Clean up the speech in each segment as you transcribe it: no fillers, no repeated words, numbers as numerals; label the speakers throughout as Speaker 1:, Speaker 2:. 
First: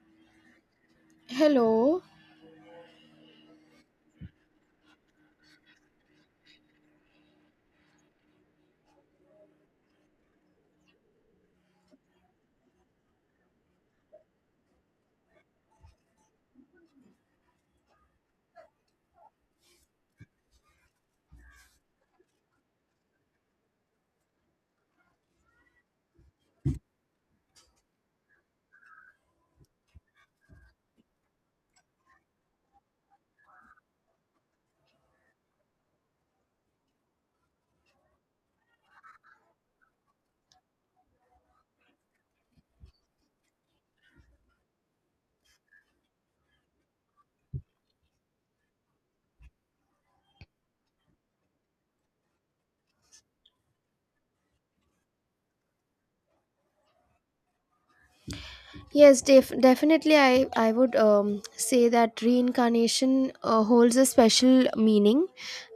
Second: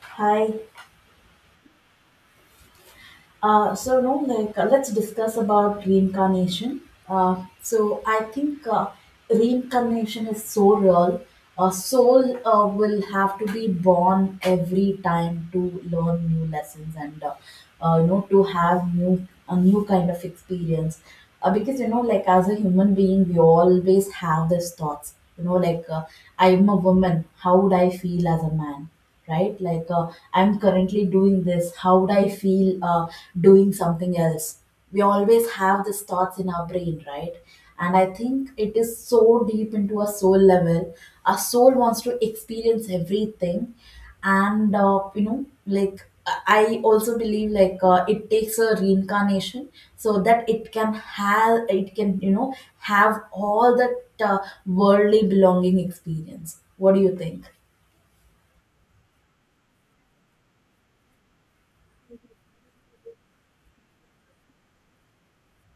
Speaker 1: Hi.
Speaker 2: Hello.
Speaker 1: So no, like let's discuss about reincarnation. So I think reincarnation is so real. A soul will have to be born every time to learn new lessons and to have new a new kind of experience. Because like as a human being, we always have these thoughts. I'm a woman. How would I feel as a man? Right, like I'm currently doing this. How would I feel doing something else? We always have these thoughts in our brain, right? And I think it is so deep into our soul level. Our soul wants to experience everything. And uh, you know like i I also believe, like it takes a reincarnation so that it can have it can you know have all that worldly belonging experience. What do you think?
Speaker 2: Yes, definitely. I would say that reincarnation holds a special meaning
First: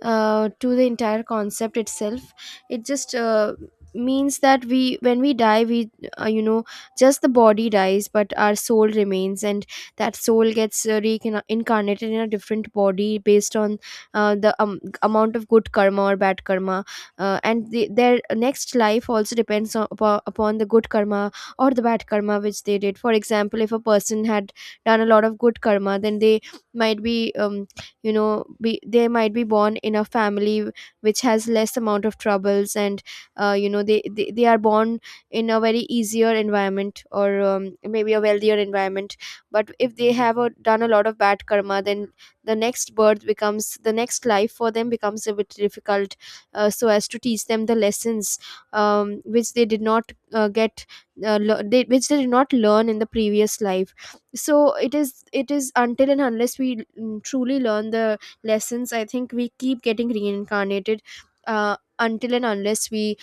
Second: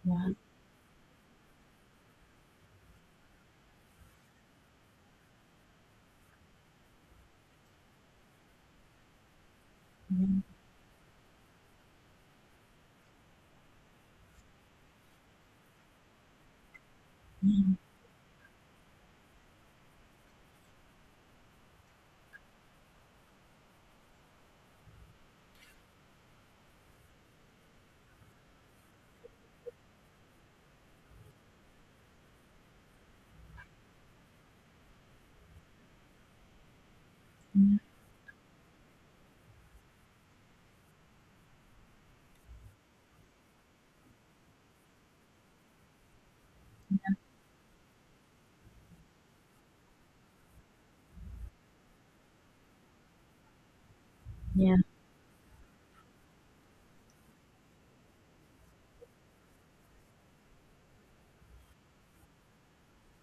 Speaker 2: to the entire concept itself. It just means that we when we die, we uh, you know just the body dies, but our soul remains, and that soul gets reincarnated in a different body based on the amount of good karma or bad karma, and
Speaker 1: Yeah.
Speaker 2: their next life also depends upon the good karma or the bad karma which they did. For example, if a person had done a lot of good karma, then they might be you know be they might be born in a family which has less amount of troubles, and they, they are born in a very easier environment, or maybe a wealthier environment. But if they have done a lot of bad karma, then the next life for them becomes a bit difficult, so as to teach them the lessons which they did not which they did not learn in the previous life. So
Speaker 1: Yeah.
Speaker 2: it is until and unless we truly learn the lessons, I think we keep getting reincarnated until and unless we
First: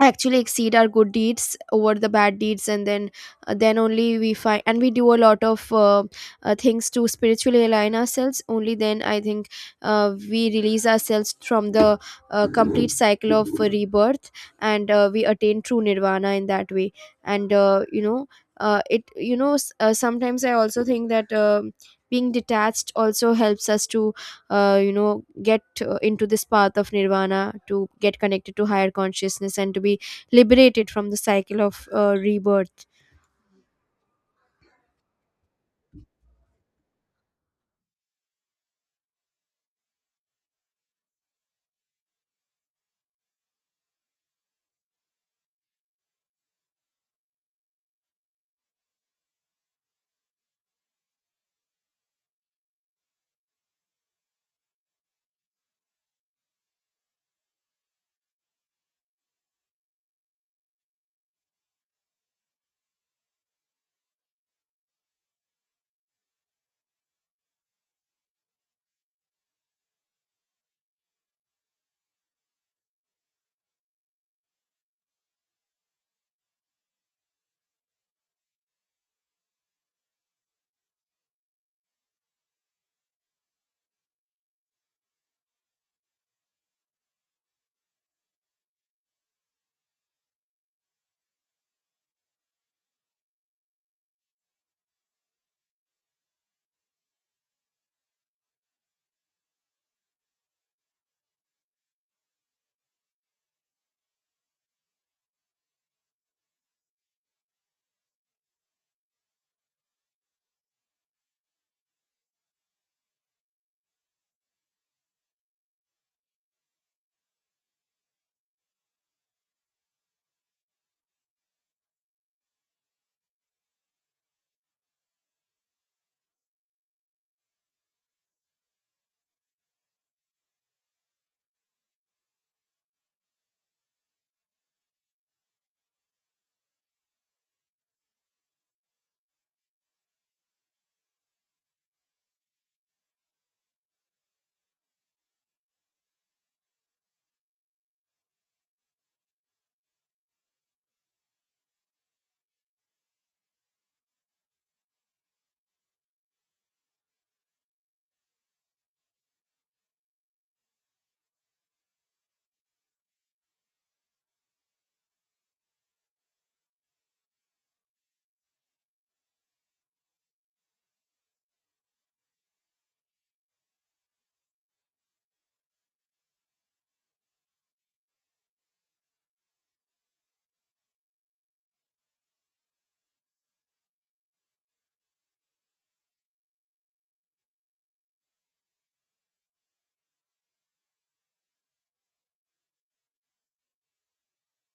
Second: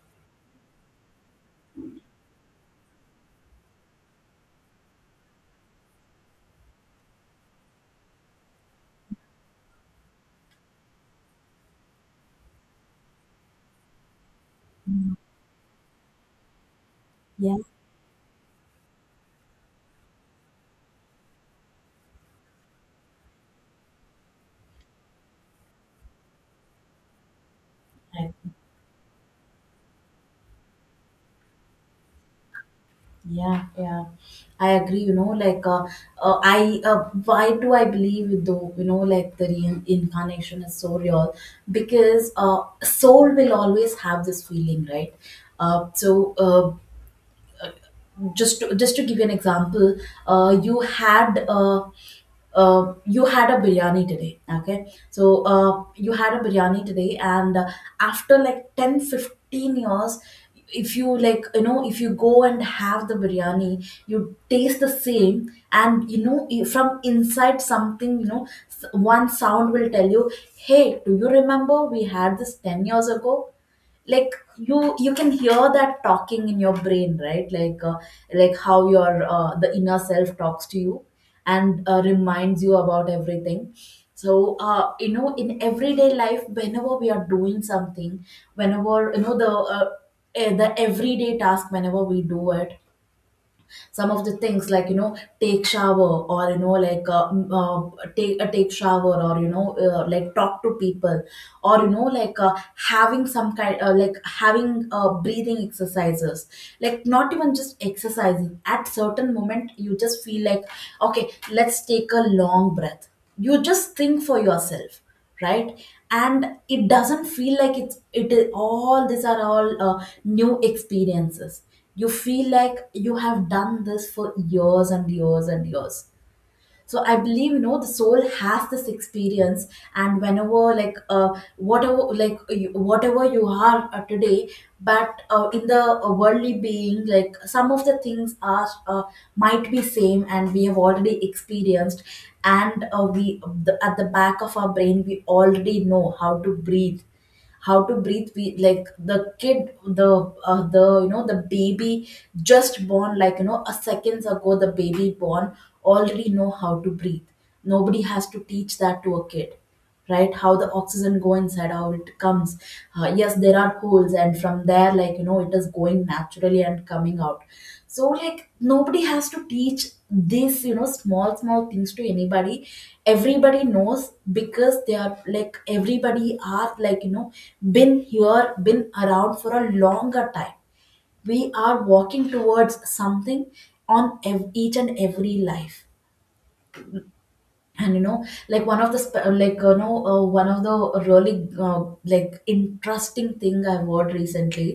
Speaker 2: actually exceed our good deeds over the bad deeds, and then only we find, and we do a lot of things to spiritually align ourselves. Only then, I think, we release ourselves from the complete cycle of rebirth, and
Speaker 1: Mm.
Speaker 2: we attain true nirvana in that way. And
Speaker 1: Yeah,
Speaker 2: you know it you know s- sometimes I also think that being detached also helps us to get into this path of nirvana, to get
Speaker 1: I-
Speaker 2: connected to higher consciousness, and to be liberated from the cycle of rebirth.
Speaker 1: yeah, yeah. I agree. You know, like I why do I believe, though? You know, like the reincarnation is so real, because soul will always have this feeling, right? Uh, so uh, just to give you an example, uh, you had uh, you had a biryani today, okay? So you had a biryani today, and after like 10 15 years, if you, like, you know, if you go and have the biryani, you taste the same, and you know, from inside something, you know, one sound will tell you, hey, do you remember we had this 10 years ago? Like you can hear that talking in your brain, right? Like like how your the inner self talks to you and reminds you about everything. So in everyday life, whenever we are doing something, whenever you know the everyday task, whenever we do it, some of the things, like take shower, or take shower, or like talk to people, or having some kind like having breathing exercises. Like, not even just exercising, at certain moment you just feel like, okay, let's take a long breath. You just think for yourself, right? And it doesn't feel like it's it is all these are all new experiences. You feel like you have done this for years and years and years. So I believe, you know, the soul has this experience. And whenever, like whatever you are today, but in the worldly being, like some of the things are might be same, and we have already experienced. And we at the back of our brain we already know how to breathe. Like the kid, the you know the baby just born, like you know a seconds ago the baby born, already know how to breathe. Nobody has to teach that to a kid, right? How the oxygen go inside, how it comes. Yes, there are holes tools, and from there, like you know, it is going naturally and coming out. So like, nobody has to teach this, you know, small small things to anybody. Everybody knows, because they are, like, everybody are, like, you know, been here, been around for a longer time. We are walking towards something on each and every life. And you know, like one of the one of the really like interesting thing I've heard recently,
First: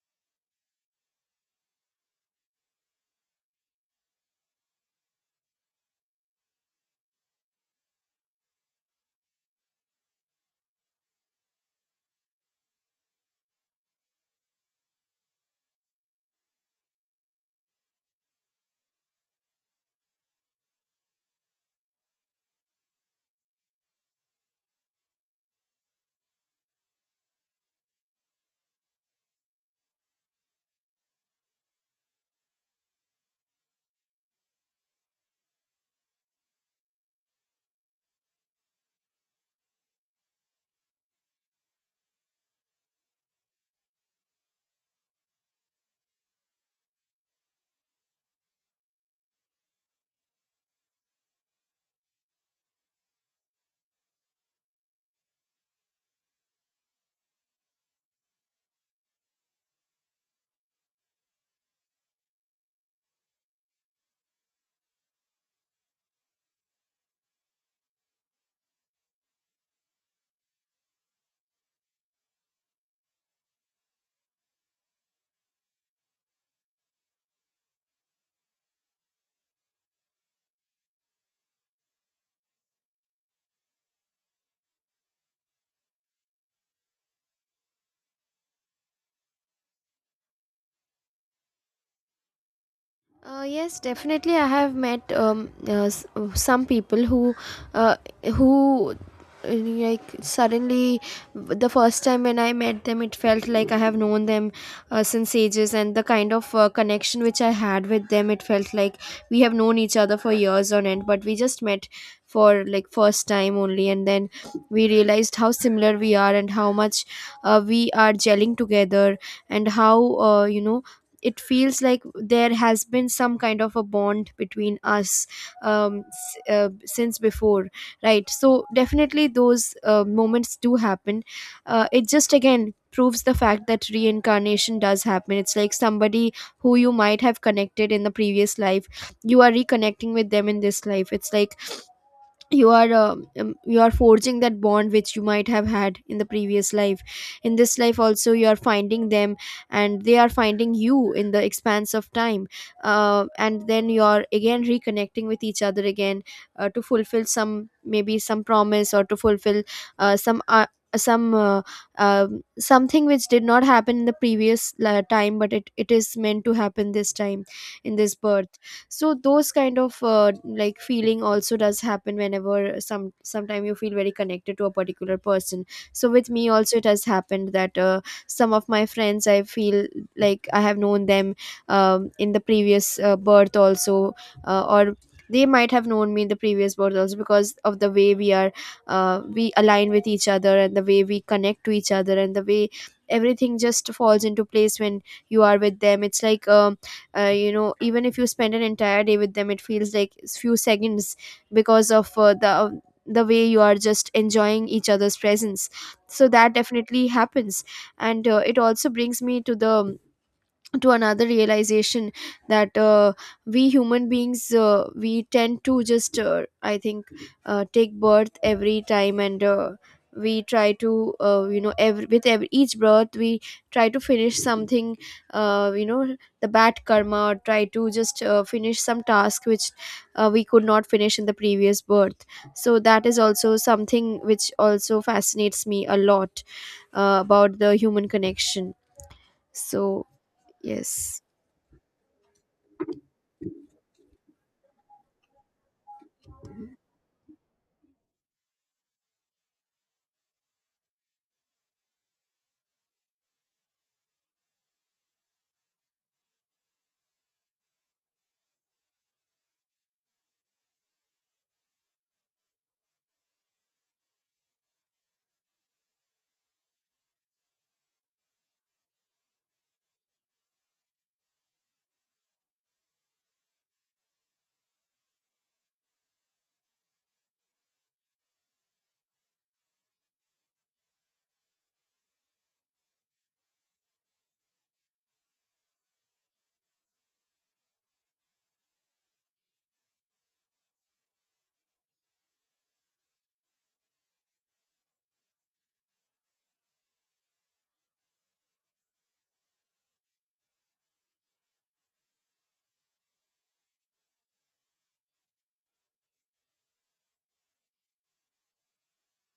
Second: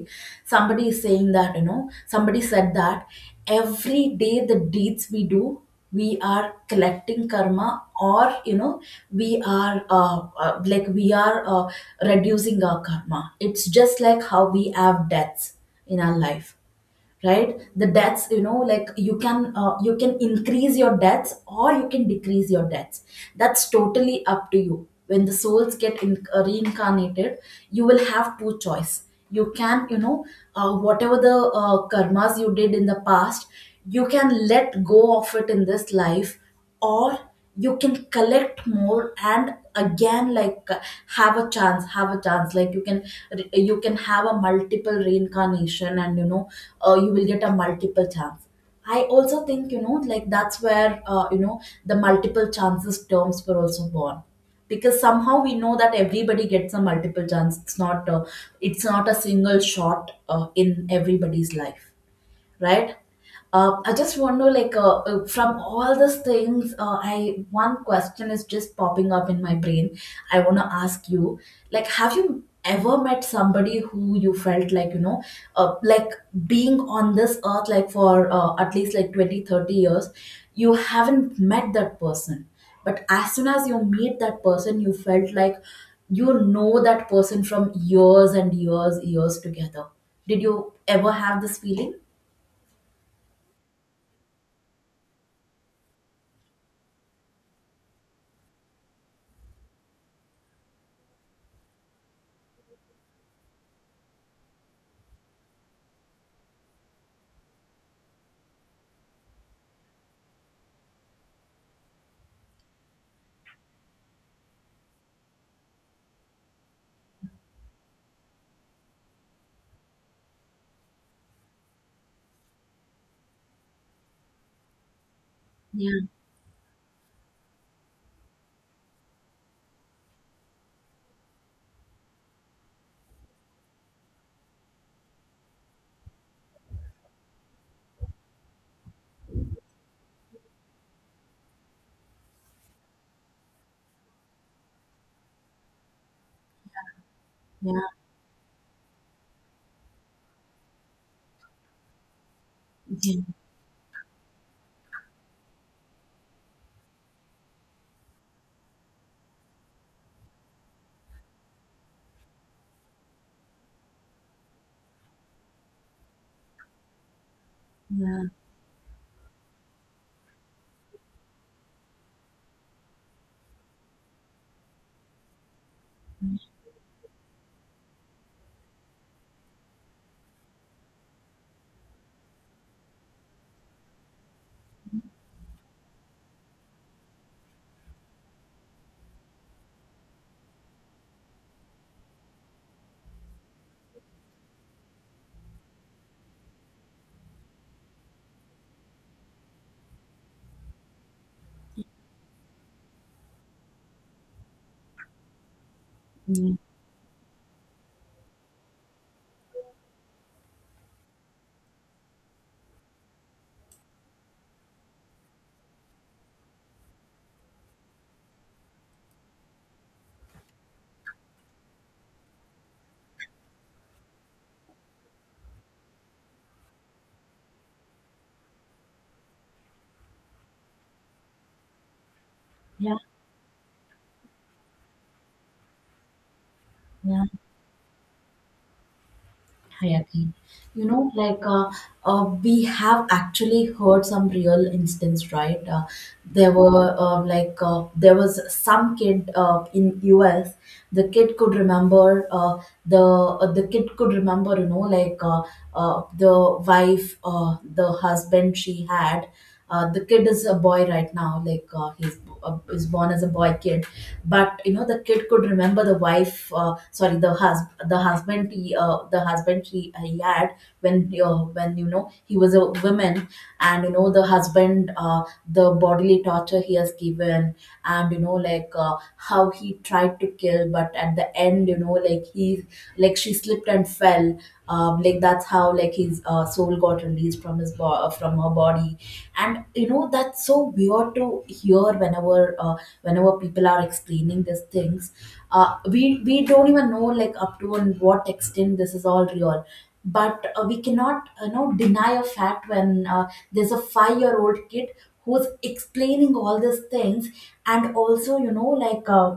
Speaker 1: somebody is saying that, you know somebody said that every day the deeds we do, we are collecting karma, or you know, we are reducing our karma. It's just like how we have deaths in our life, right? The debts, you know, like you can increase your debts or you can decrease your debts. That's totally up to you. When the souls get reincarnated, you will have two choice. You can, you know, whatever the karmas you did in the past, you can let go of it in this life, or you can collect more and again, like have a chance, like, you can, you can have a multiple reincarnation, and you know, you will get a multiple chance. I also think, you know, like that's where the multiple chances terms were also born, because somehow we know that everybody gets a multiple chance. It's not a single shot in everybody's life, right? I just want to, like from all these things, I, one question is just popping up in my brain. I want to ask you, like, have you ever met somebody who you felt like, you know, like being on this earth like for at least like 20, 30 years, you haven't met that person, but as soon as you meet that person, you felt like you know that person from years and years, years together. Did you ever have this feeling?
Speaker 2: Yes, definitely. I have met some people who, uh, who like suddenly the first time when I met them, it felt like I have known them since ages, and the kind of connection which I had with them, it felt like we have known each other for years on end, but we just met for like first time only, and then we realized how similar we are and how much we are gelling together, and how it feels like there has been some kind of a bond between us
Speaker 1: Yeah,
Speaker 2: since before. Right, so definitely those moments do happen. Uh, it just again proves the fact that reincarnation does happen. It's like somebody who you might have connected in the previous life, you are reconnecting with them in this life. It's like you are forging that bond which you might have had in the previous life. In
Speaker 1: yeah,
Speaker 2: this life also, you are finding them, and they are finding you in the expanse of time,
Speaker 1: yeah,
Speaker 2: and then you are again reconnecting with each other again, to fulfill some, maybe some promise, or to fulfill uh, some uh, some uh, something which did not happen in the previous time, but it is meant to happen this time in this
Speaker 1: yeah,
Speaker 2: birth. So those kind of like feeling also does happen, whenever sometime you feel very connected to a particular person. So with me also, it has happened that some of my friends, I feel like I have known them in the previous birth also, or they might have known me in the previous birth also, because of the way we are, we align with each other, and the way we connect to each other, and the way everything just falls into place when you are with them. It's like even if you spend an entire day with them, it feels like few seconds, because of the way you are just enjoying each other's presence. So
Speaker 1: yeah,
Speaker 2: that definitely happens. And it also brings me to the, to another realization that we human beings, we tend to just I think take birth every time, and we try to every, with every, each birth, we try to finish something, the bad karma, or try to just finish some task which we could not finish in the previous birth. So
Speaker 1: yeah,
Speaker 2: that is also something which also fascinates me a lot,
Speaker 1: yeah.
Speaker 2: about the human connection.
Speaker 1: I
Speaker 2: So
Speaker 1: agree. You know,
Speaker 2: yes.
Speaker 1: like we have actually heard some real instance, right? There were there was some kid in US. The kid could remember the kid could remember, you know, like the husband she had. The kid is a boy right now. Like he's is born as a boy kid, but you know, the kid could remember the wife sorry the husband, the husband he had when you know he was a woman. And you know, the husband the bodily torture he has given, and you know, like how he tried to kill, but at the end, you know, like he like she slipped and fell. Like, that's how like his soul got released from from her body. And you know, that's so weird to hear whenever whenever people are explaining these things. We don't even know like up to and what extent this is all real, but we cannot, you know, deny a fact when there's a 5-year-old kid who's explaining all these things. And also, you know, like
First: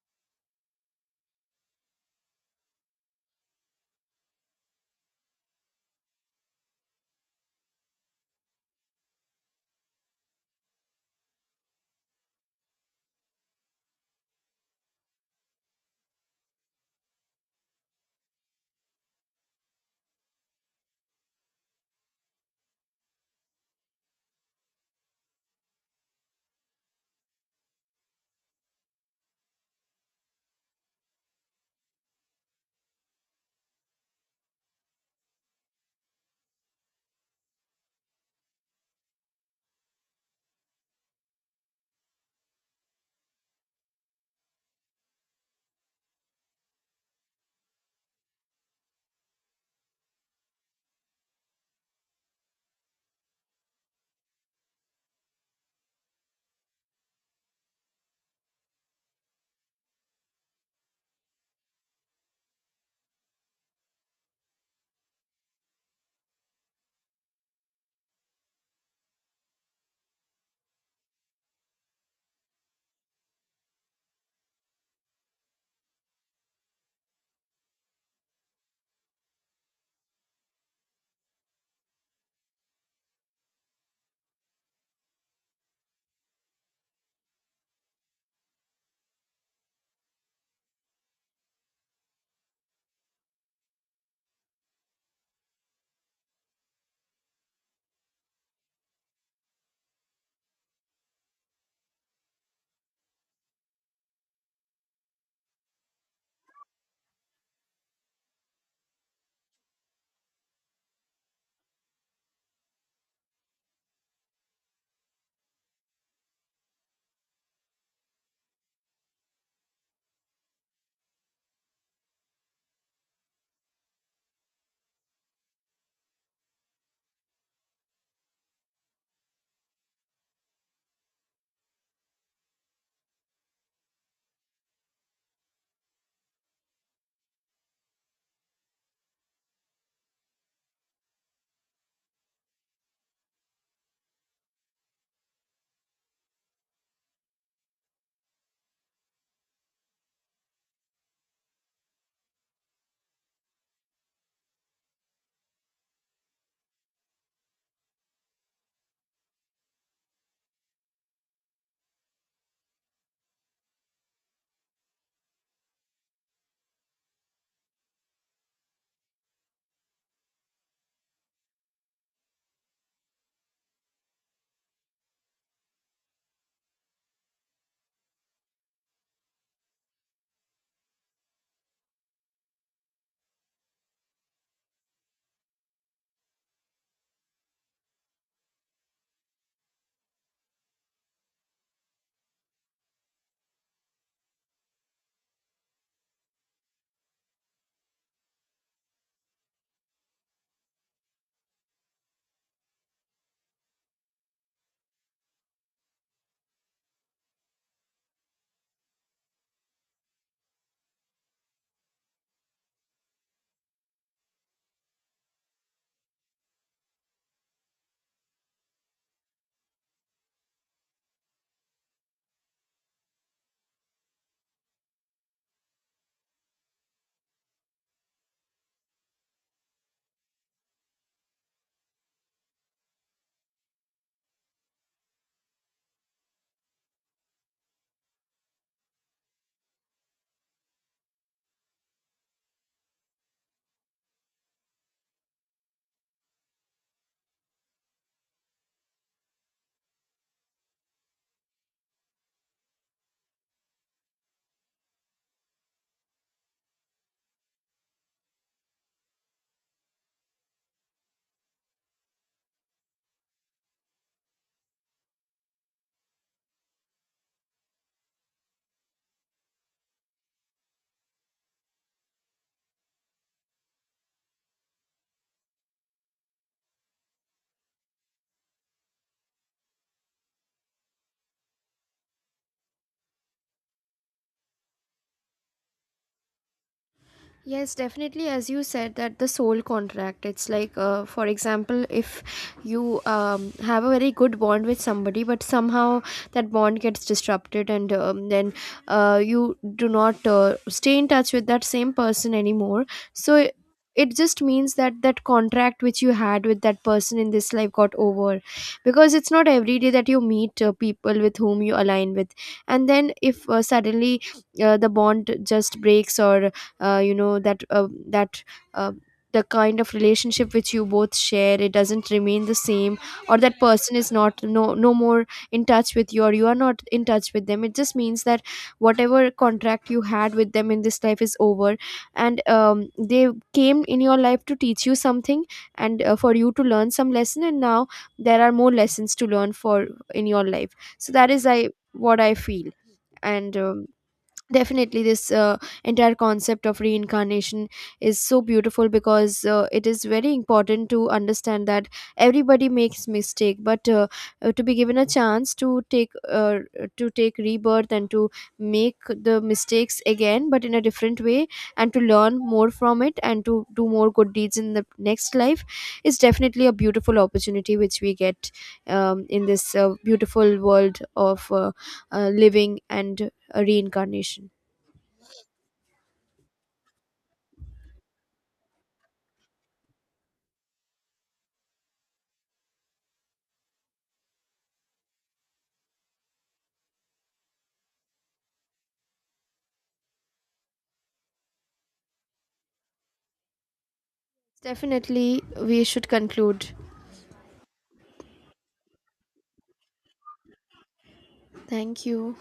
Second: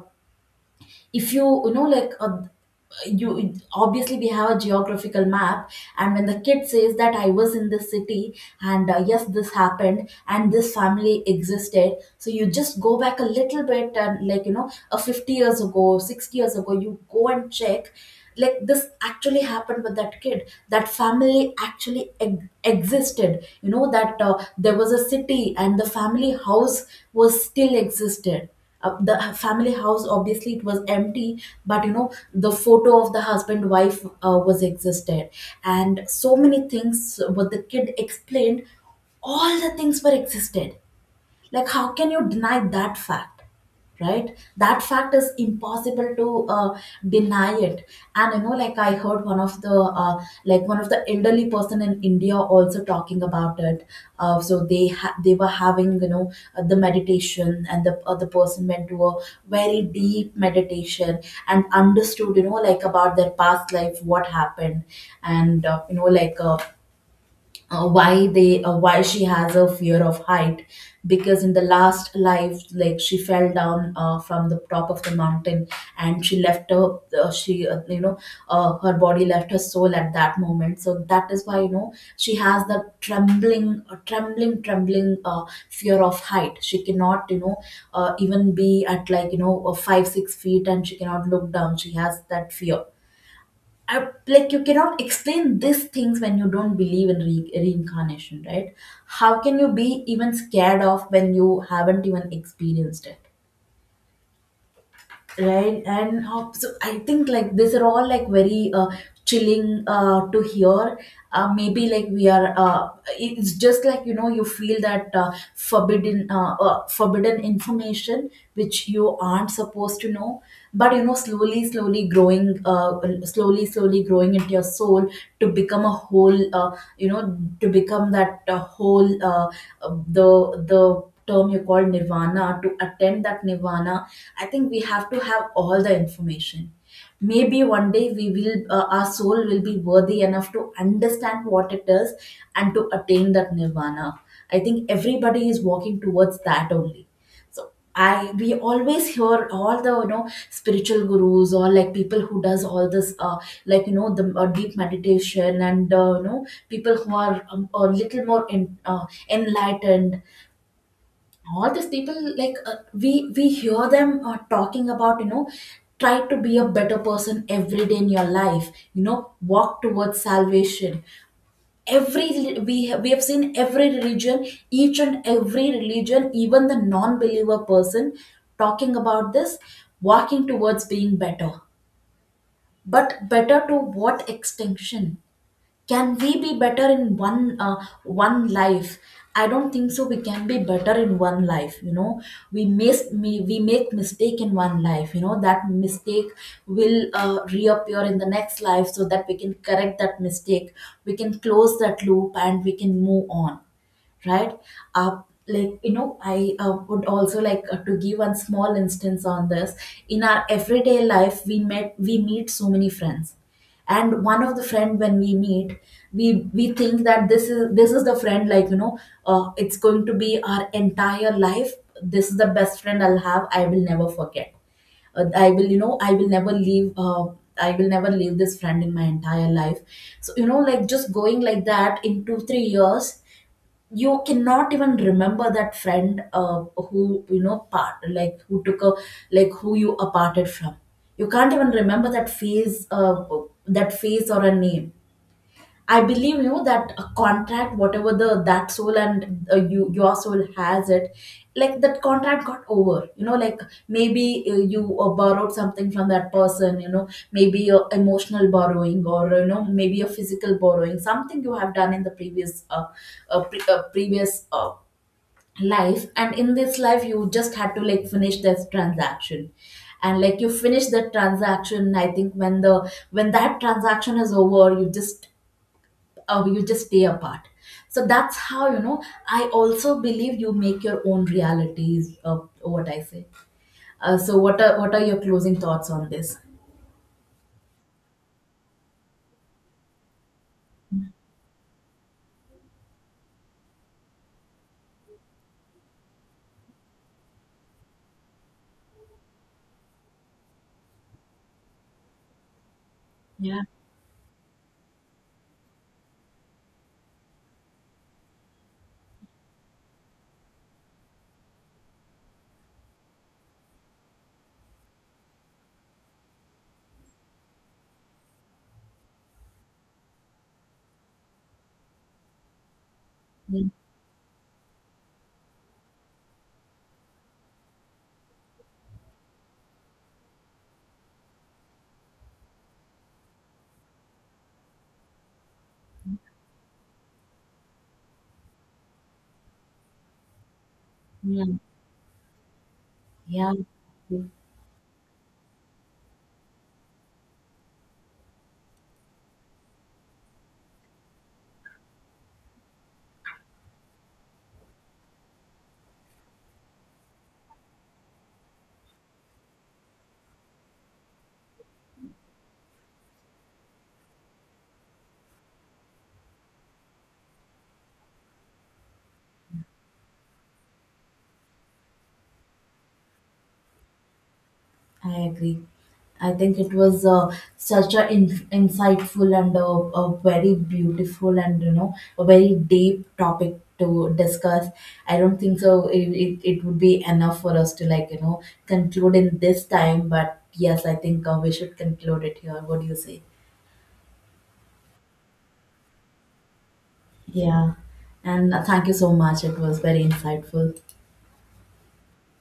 Speaker 1: if you you know like you, obviously, we have a geographical map, and when the kid says that I was in this city, and yes, this happened, and this family existed, so you just go back a little bit, and like you know, a 50 years ago, 60 years ago, you go and check, like this actually happened with that kid. That family actually existed. You know, that there was a city, and the family house was still existed. The family house, obviously it was empty, but you know, the photo of the husband wife was existed. And so many things what the kid explained, all the things were existed. Like, how can you deny that fact? Right, that fact is impossible to deny it. And you know, like I heard one of the like one of the elderly person in India also talking about it. They were having, you know, the meditation, and the person went to a very deep meditation and understood, you know, like about their past life, what happened. And you know like why they why she has a fear of height, because in the last life, like she fell down from the top of the mountain, and she left her she you know her body left her soul at that moment. So that is why, you know, she has the trembling fear of height. She cannot, you know, even be at, like you know, 5 6 feet, and she cannot look down. She has that fear. Like, you cannot explain these things when you don't believe in reincarnation, right? How can you be even scared of when you haven't even experienced it? Right, and hop. So I think like these are all like very chilling to hear. Maybe like we are. It's just like, you know, you feel that forbidden, forbidden information which you aren't supposed to know. But you know, slowly, slowly growing into your soul to become a whole. You know, to become that whole. The term you called nirvana, to attend that nirvana, I think we have to have all the information. Maybe one day we will, our soul will be worthy enough to understand what it is and to attain that nirvana. I think everybody is walking towards that only, so I we always hear all the spiritual gurus, or like people who does all this, like, the deep meditation, and people who are a little more in, uh, enlightened. All these people, like, we hear them talking about, try to be a better person every day in your life. Walk towards salvation. Every we have, we have seen every religion, each and every religion, even the non-believer person, talking about this, walking towards being better. But better to what? Extinction? Can we be better in one life? I don't think so, we can be better in one life, you know. We miss me we make mistake in one life, you know that mistake will reappear in the next life, so that we can correct that mistake. We can close that loop and we can move on, right? uh, like, I would also like to give one small instance on this. In our everyday life, we meet so many friends. And one of the friend, when we meet, we think that this is the friend, it's going to be our entire life. This is the best friend I'll have, I will never forget. I will never leave. I will never leave this friend in my entire life. So, like, just going like that, in 2 3 years, you cannot even remember that friend, who you know part like who took a who you aparted from. You can't even remember that face or a name. I believe, you know, that a contract, whatever the that soul and your soul has it, like that contract got over. You know, like maybe, you borrowed something from that person. You know, maybe emotional borrowing, or maybe a physical borrowing, something you have done in the previous life, and in this life you just had to, like, finish this transaction. And like you finish that transaction, I think when the when that transaction is over, you just stay apart. So that's how, you know, I also believe you make your own realities of what I say. So what are your closing thoughts on this?
Speaker 2: Yes, definitely. As you said, that the soul contract, it's like, for example, if you have a very good bond with somebody, but somehow that bond gets disrupted, and then you do not stay in touch with that same person anymore. So
Speaker 1: Yeah,
Speaker 2: it just means that that contract which you had with that person in this life got over, because it's not every day that you meet people with whom you align with. And then if suddenly the bond just breaks, or you know that that uh, the kind of relationship which you both share, it doesn't remain the same, or that
Speaker 1: yeah,
Speaker 2: person is not no no more in touch with you, or you are not in touch with them. It just means that whatever contract you had with them in this life is over, and they came in your life to teach you something, and for you to learn some lesson, and now there are more lessons to learn for in your life. So that
Speaker 1: yeah,
Speaker 2: is I what I feel. And
Speaker 1: yeah.
Speaker 2: definitely this entire concept of reincarnation is so beautiful, because it is very important to understand that everybody makes mistake, but to be given a chance to take rebirth, and to make the mistakes again but in a different way, and to learn more from it, and to do more good deeds in the next life is definitely a beautiful opportunity which we get in this beautiful world of living and a reincarnation.
Speaker 1: I agree. I think it was such a insightful and a very beautiful and, you know, a very deep topic to discuss. I don't think so. It would be enough for us to, like, conclude in this time. But yes, I think we should conclude it here. What do you say?
Speaker 2: Definitely, we should conclude.
Speaker 1: Yeah, and thank you so much. It was very insightful.
Speaker 2: Thank you.